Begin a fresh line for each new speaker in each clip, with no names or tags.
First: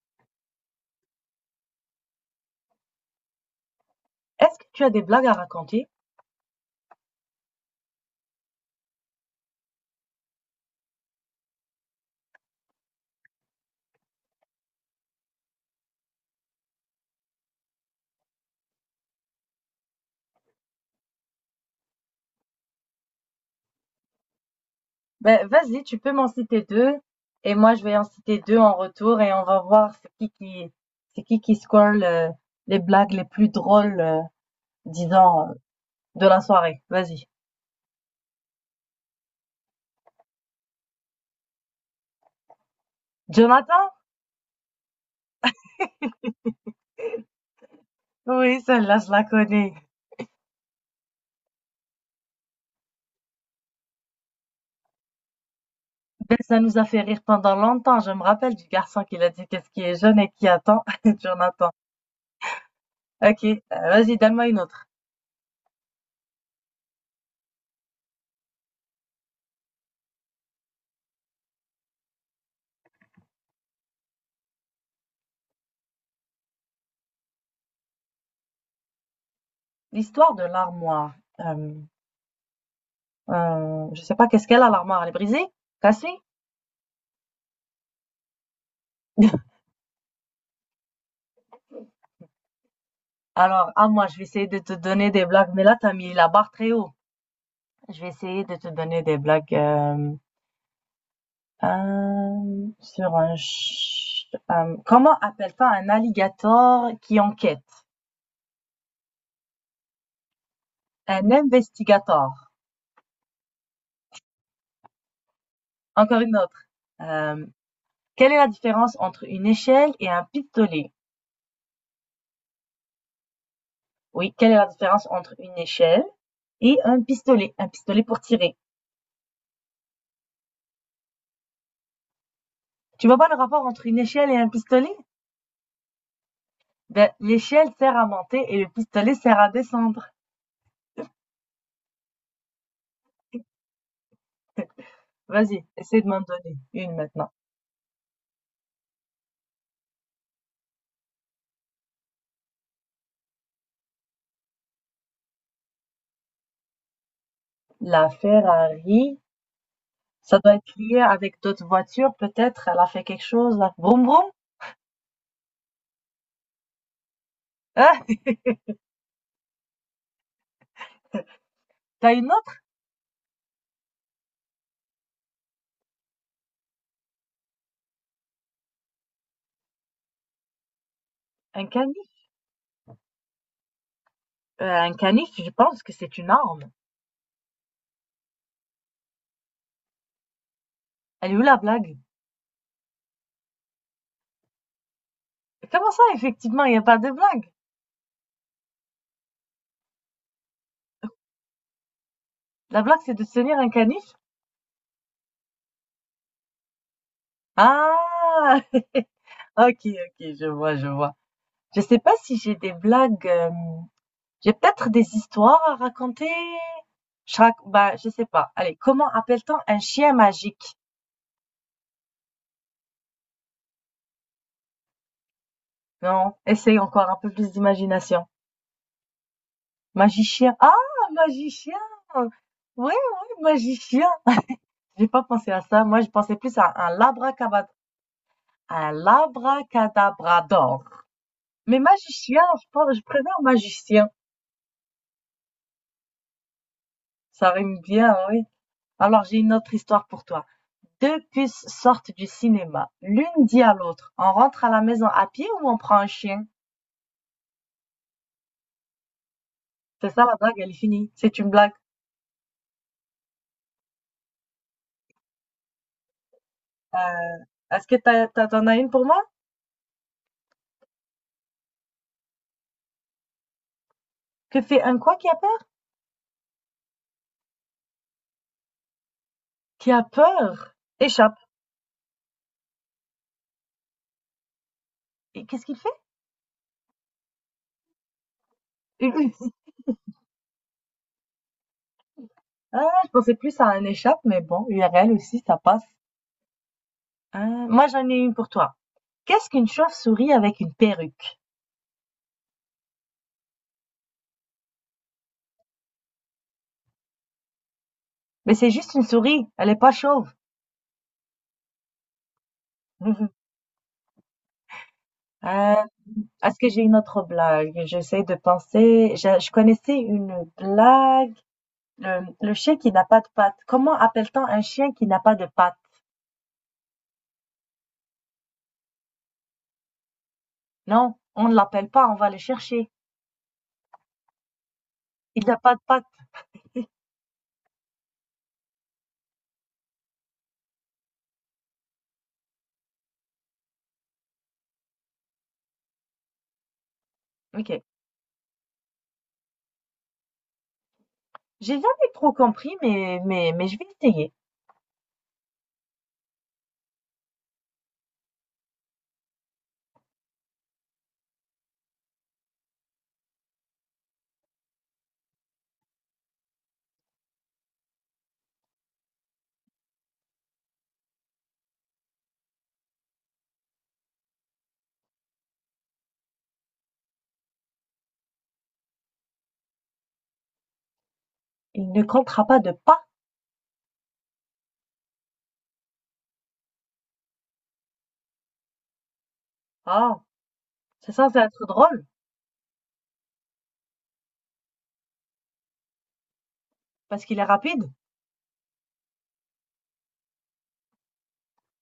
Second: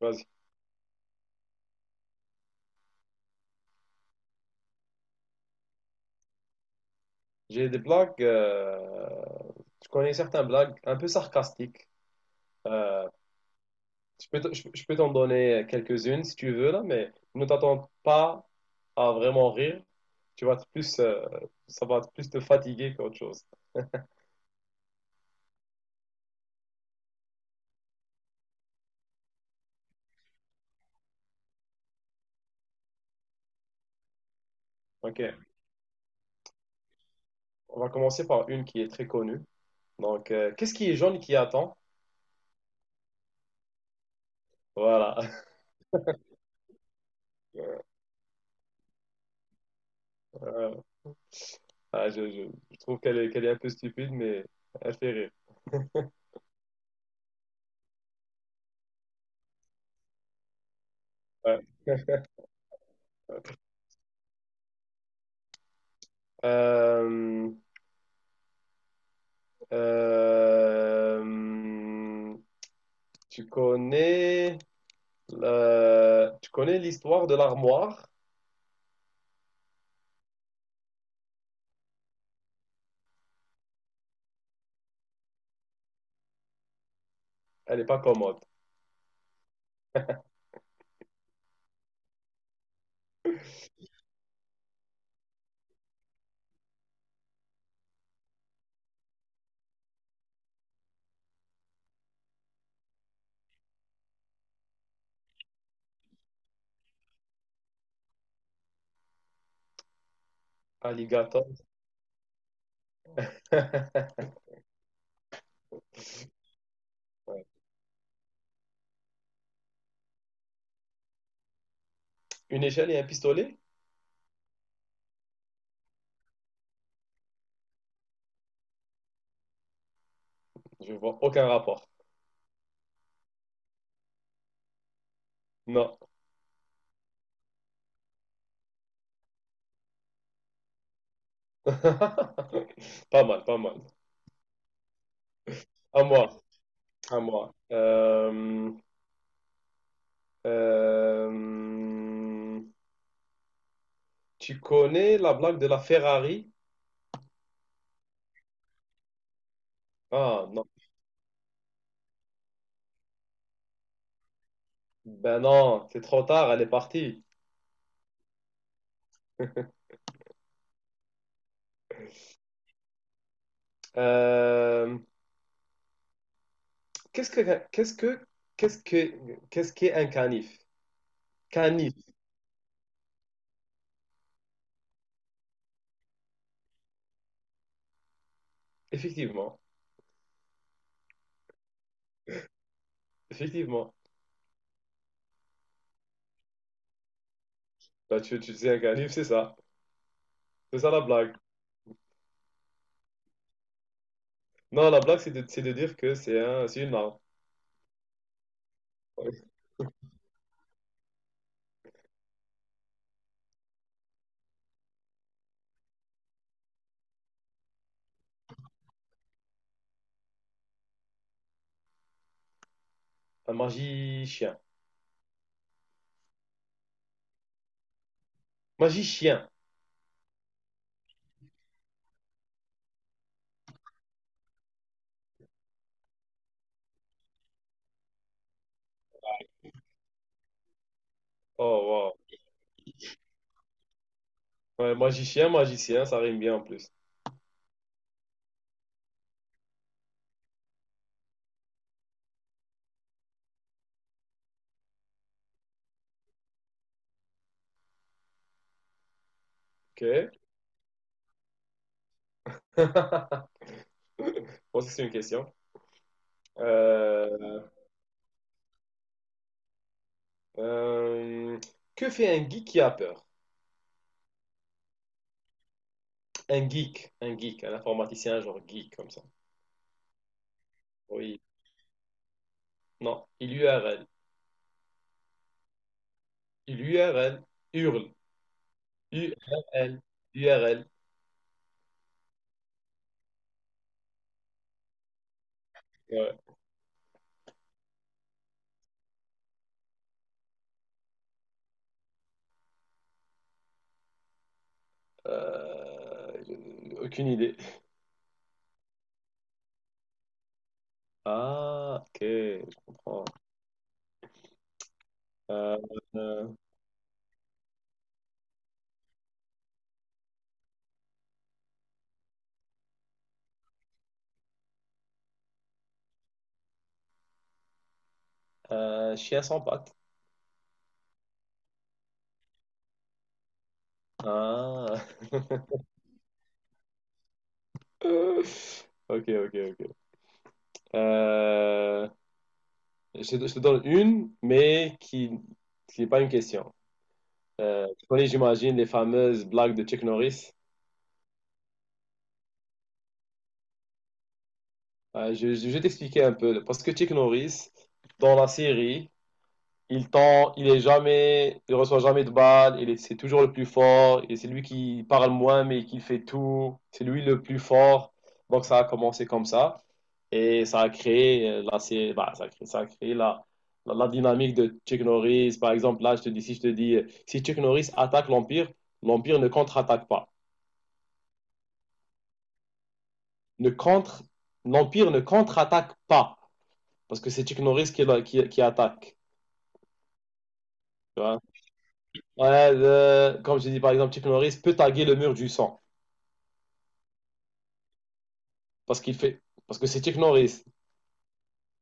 Vas-y.
Est-ce que tu as des blagues à raconter?
J'ai des blagues. Je connais certains blagues un peu sarcastiques. Euh, je peux, je peux t'en donner quelques-unes si tu veux, là, mais ne t'attends pas à vraiment rire. Tu vas te plus, ça va te plus te fatiguer qu'autre chose.
Ben, vas-y, tu peux m'en citer deux et moi je vais en citer deux en retour et on va voir c'est qui score les blagues les plus drôles,
Ok.
disons, de la soirée. Vas-y.
On va commencer par une qui est très connue. Donc, qu'est-ce qui est jaune et qui attend?
Jonathan?
Voilà.
Oui, celle-là, je la connais.
Euh, je trouve qu'elle est un peu stupide, mais elle fait rire.
Ben, ça nous a fait rire pendant longtemps. Je me rappelle du garçon qui l'a dit qu'est-ce qui est jeune et qui attend.
Ouais.
Jonathan. Ok, vas-y, donne-moi une autre.
Euh, Euh, tu connais tu connais l'histoire de l'armoire?
L'histoire de l'armoire. Euh, je sais pas qu'est-ce qu'elle a, l'armoire. Elle est brisée? Cassée?
Elle n'est pas commode.
Alors, à moi, je vais essayer de te donner des blagues, mais là, t'as mis la barre très haut. Je vais essayer de te donner des blagues sur comment appelle-t-on un alligator qui enquête? Un
Alligator.
investigator. Encore une autre. Euh,
Ouais.
Quelle est la différence entre une échelle et un pistolet?
Une échelle et un pistolet?
Oui, quelle est la différence entre une échelle et un pistolet? Un pistolet pour tirer.
Je vois aucun rapport.
Tu vois pas le rapport entre une échelle et un pistolet?
Non.
Ben, l'échelle sert à monter et le pistolet sert à descendre.
Pas mal, pas mal.
Vas-y, essaie
À
de m'en
moi,
donner une
à
maintenant.
moi. Euh, tu connais la blague de la Ferrari?
La Ferrari, ça
Ah
doit
non.
être lié avec d'autres voitures, peut-être. Elle a fait quelque chose là. Vroom vroom.
Ben non, c'est trop tard, elle est partie.
Ah, t'as une autre?
Euh, Qu'est-ce que qu'est-ce que qu'est-ce que qu'est-ce qu'est un canif?
Un
Canif,
canif. Un canif, je pense que c'est une arme.
effectivement,
Elle est où la blague?
effectivement.
Comment ça, effectivement, il n'y a pas de blague?
Bah tu sais un canif, c'est ça. C'est ça la blague.
La blague, c'est de se tenir un canif?
Non, la blague c'est de dire que c'est un c'est une arme.
Ah!
Ouais.
Ok, ok, je vois, je vois. Je sais pas si j'ai des blagues. J'ai peut-être des histoires à raconter. Bah, je sais pas. Allez, comment appelle-t-on un chien magique?
Un magicien.
Non, essaye encore un peu plus d'imagination.
Magicien.
Magicien. Ah, magicien. Oui, oui, magicien. J'ai pas pensé à ça. Moi, je pensais plus à un labracadabrador. Mais
Oh
magicien, je pense, je préfère magicien.
wow. Ouais, magicien, magicien, ça rime bien en plus.
Ça rime bien, oui. Alors, j'ai une autre histoire pour toi. Deux puces sortent du cinéma. L'une dit à l'autre, on rentre à la maison à pied ou on prend un chien? C'est ça
OK.
la blague, elle est finie. C'est une blague.
Bon, ça, c'est une question.
Euh,
Euh,
est-ce que t'en as une pour moi?
euh, que fait un geek qui a peur?
Que fait un quoi qui appelle?
Un geek, un geek, un informaticien genre geek comme ça.
Qui a peur? Échappe.
Oui. Non, il lui a
Et qu'est-ce qu'il fait?
L'URL, URL,
Une U. C I.
URL, URL.
Ah, je pensais plus à un échappe, mais bon, U R L aussi, ça passe.
Ouais.
Hein, moi, j'en ai une pour toi. Qu'est-ce qu'une chauve-souris avec une perruque?
J'ai aucune idée.
Mais c'est juste une souris, elle est pas chauve.
Ah, ok, je comprends.
Euh,
Euh, euh,
est-ce que j'ai une autre blague? J'essaie de penser. Je connaissais une blague. Le chien qui n'a pas de pattes. Comment appelle-t-on un chien qui n'a pas de pattes?
chien sans pattes.
Non, on ne l'appelle pas, on va le chercher.
Ah.
Il n'a pas de pattes.
Ok, ok, ok. Euh, te je te donne une, mais qui n'est pas une question.
Ok.
Tu connais, j'imagine, les fameuses blagues de Chuck Norris.
J'ai jamais trop compris, mais je vais essayer.
Je vais t'expliquer un peu. Parce que Chuck Norris, dans la série, il tend, il est jamais, il reçoit jamais de balles, c'est toujours le plus fort, et c'est lui qui parle moins, mais qui fait tout, c'est lui le plus fort. Donc ça a commencé comme ça, et ça a créé, bah, ça a créé la dynamique de Chuck Norris. Par exemple, là, je te dis, si je te dis, si Chuck Norris attaque l'Empire, l'Empire ne contre-attaque pas.
Il ne comptera pas de pas.
Ne contre, l'Empire ne contre-attaque pas, parce que c'est Chuck Norris qui attaque.
Ah, c'est
Tu
censé
vois.
être drôle
Ouais, comme je dis par exemple, Chuck Norris peut taguer le mur du sang.
parce qu'il est rapide,
Parce qu'il fait. Parce que c'est Chuck Norris.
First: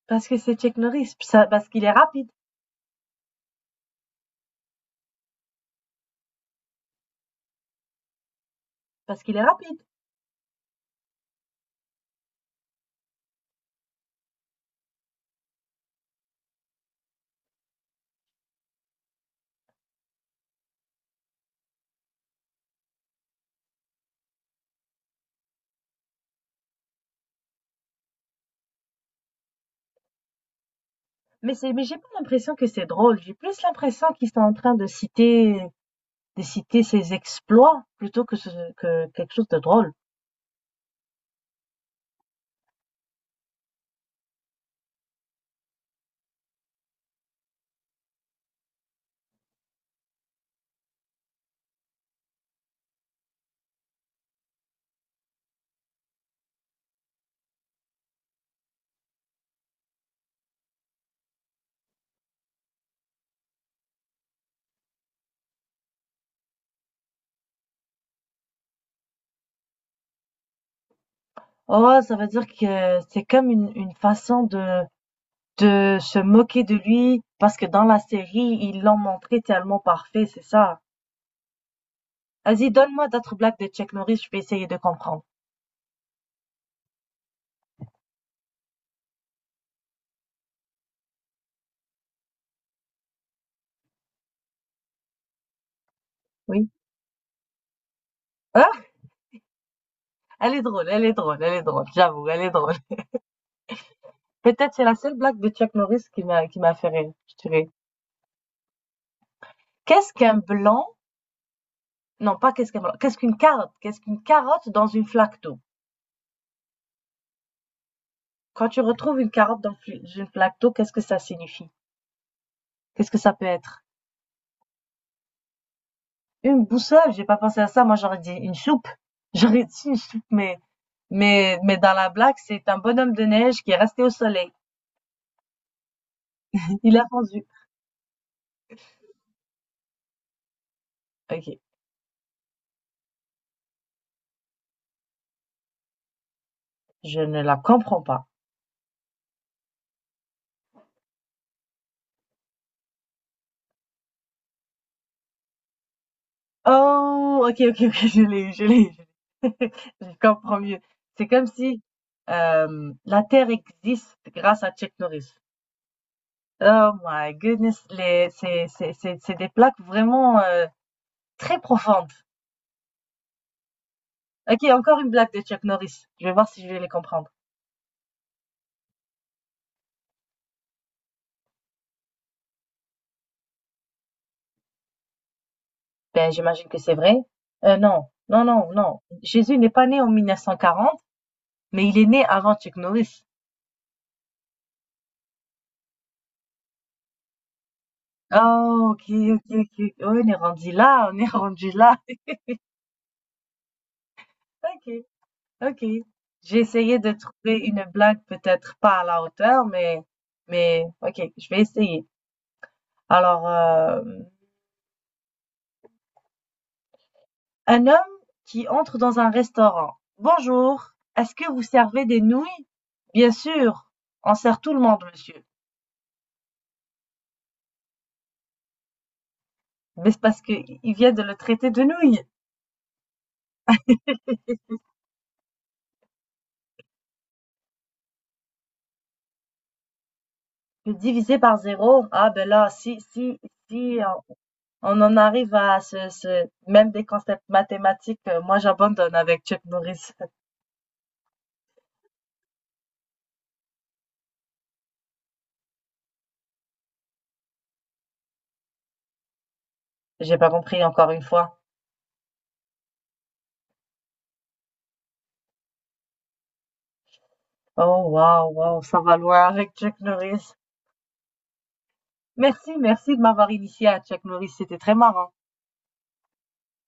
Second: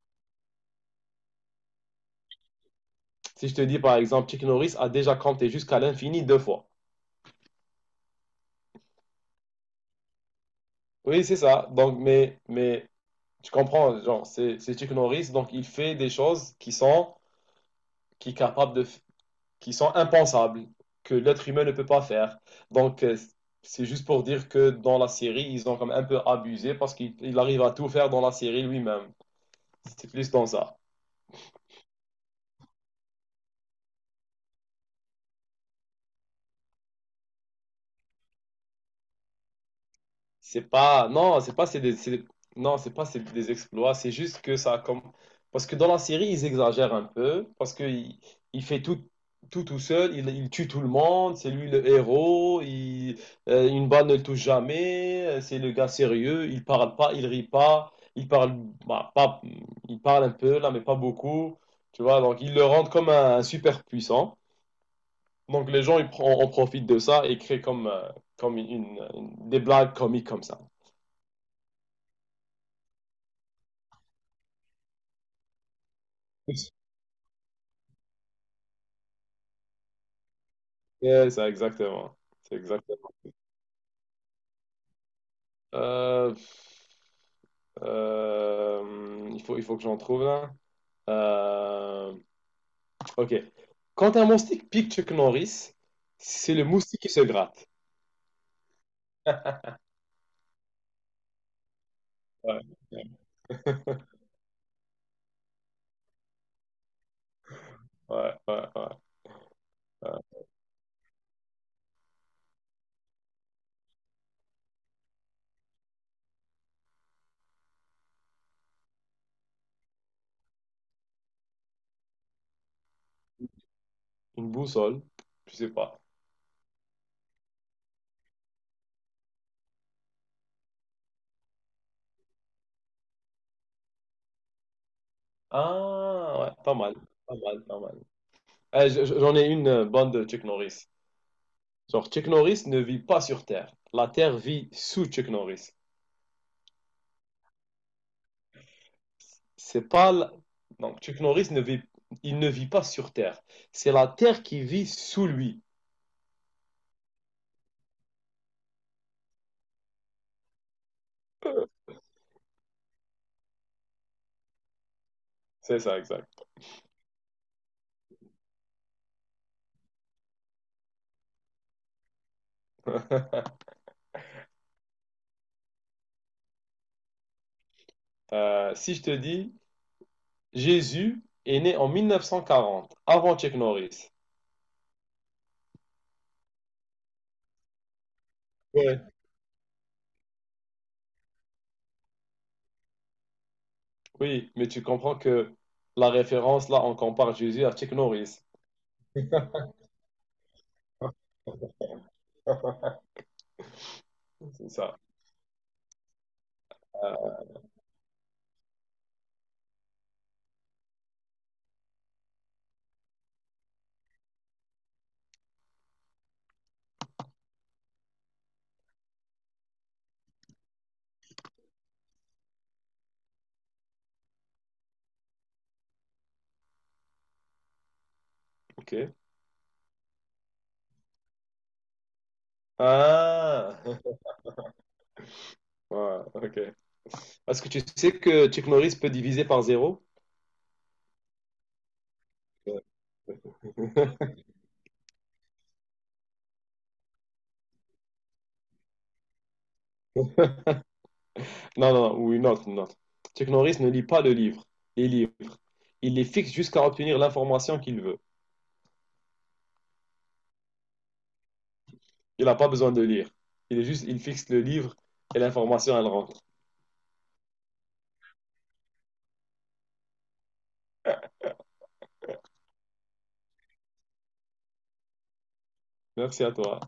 parce que c'est Chuck Norris, parce qu'il est rapide,
Si je te dis par exemple, Chuck Norris a déjà compté jusqu'à l'infini deux fois.
parce qu'il est rapide.
Oui, c'est ça. Donc, mais tu comprends, genre, c'est Chuck Norris, donc il fait des choses qui sont, qui est capable de, qui sont impensables, que l'être humain ne peut pas faire. Donc, c'est juste pour dire que dans la série, ils ont comme un peu abusé parce qu'il arrive à tout faire dans la série lui-même. C'est plus dans ça.
Mais c'est, mais j'ai pas l'impression que c'est drôle. J'ai plus l'impression qu'ils sont en train de citer ses exploits plutôt que que quelque chose de drôle.
C'est pas, non, c'est pas, c'est des exploits. C'est juste que ça, a comme, parce que dans la série, ils exagèrent un peu, parce que il fait tout, tout tout seul, il tue tout le monde, c'est lui le héros, une balle ne le touche jamais, c'est le gars sérieux, il parle pas, il rit pas, bah, pas, il parle un peu là, mais pas beaucoup, tu vois. Donc ils le rendent comme un super puissant. Donc les gens, en profitent de ça et créent comme, comme des blagues comiques comme ça.
Oh, ça veut dire que c'est comme une façon de se moquer de lui parce que dans la série, ils l'ont montré tellement parfait, c'est ça.
Yeah, ça, exactement. C'est
Vas-y, donne-moi
exactement.
d'autres blagues de Chuck Norris, je vais essayer de comprendre.
Euh, il faut que j'en trouve là. Euh, ok. Quand un moustique pique Chuck Norris, c'est le
Oui.
moustique qui se gratte.
Ah, elle est drôle, elle est drôle, elle est drôle, j'avoue, elle est
Ouais,
drôle. Peut-être c'est la seule blague de Chuck Norris qui m'a fait rire, je dirais.
ouais, ouais, ouais,
Qu'est-ce
ouais.
qu'un blanc? Non, pas qu'est-ce qu'un blanc. Qu'est-ce qu'une carotte? Qu'est-ce qu'une carotte dans une flaque d'eau? Quand tu retrouves une carotte dans une flaque d'eau, qu'est-ce que ça signifie? Qu'est-ce que ça peut être?
Une boussole, je sais pas.
Une boussole, j'ai pas pensé à ça, moi j'aurais dit une soupe. J'aurais dit une soupe, mais mais dans la blague, c'est un bonhomme de neige qui est resté au soleil.
Ah, ouais, pas mal,
Il a
pas
fondu.
mal, pas mal. Eh, j'en ai une bonne de Chuck Norris.
OK,
Genre, Chuck Norris ne vit pas sur Terre. La Terre vit sous Chuck Norris.
je ne la comprends pas.
C'est pas la- donc Chuck Norris ne vit il ne vit pas sur Terre. C'est la Terre qui vit sous lui.
Oh! OK, OK, OK, je l'ai eu. Je comprends mieux. C'est comme si, la Terre existe grâce à Chuck Norris.
C'est ça, exact.
Oh my goodness, les, c'est des plaques vraiment, très profondes. OK, encore une blague de Chuck Norris. Je vais voir si je vais les comprendre.
Si je te dis Jésus est né en 1940, avant Chuck Norris.
Ben, j'imagine que c'est vrai. Non, non, non, non.
Ouais.
Jésus n'est pas né en 1940. Mais il est né avant Chuck Norris.
Oui, mais tu comprends que la référence là, on compare Jésus à Chuck Norris.
Oh, OK. Ouais, on est rendu là, on est rendu là.
C'est ça.
OK, OK. J'ai essayé de
Ah,
trouver une blague peut-être pas à la hauteur, mais OK, je vais essayer. Alors, un homme qui entre dans un restaurant. Bonjour, est-ce que vous servez des nouilles? Bien sûr, on sert tout le monde, monsieur.
ok.
Mais c'est parce que il vient de le traiter de nouilles.
Ah. Ouais, ok. Ce que tu sais que Chuck Norris peut diviser par zéro?
Le diviser par zéro, ah ben là, si, on en arrive à même des concepts mathématiques, moi j'abandonne avec Chuck Norris.
Non, non, non, ou une autre, une autre. Chuck Norris ne lit pas le livre, les livres. Il les fixe jusqu'à obtenir l'information qu'il veut.
J'ai pas compris encore une fois.
Il n'a pas besoin de lire. Il est juste, il fixe le livre et l'information, elle rentre.
Oh waouh, waouh, ça va loin avec Chuck Norris. Merci, merci de m'avoir initié à Chuck Norris, c'était très marrant.
Merci à toi.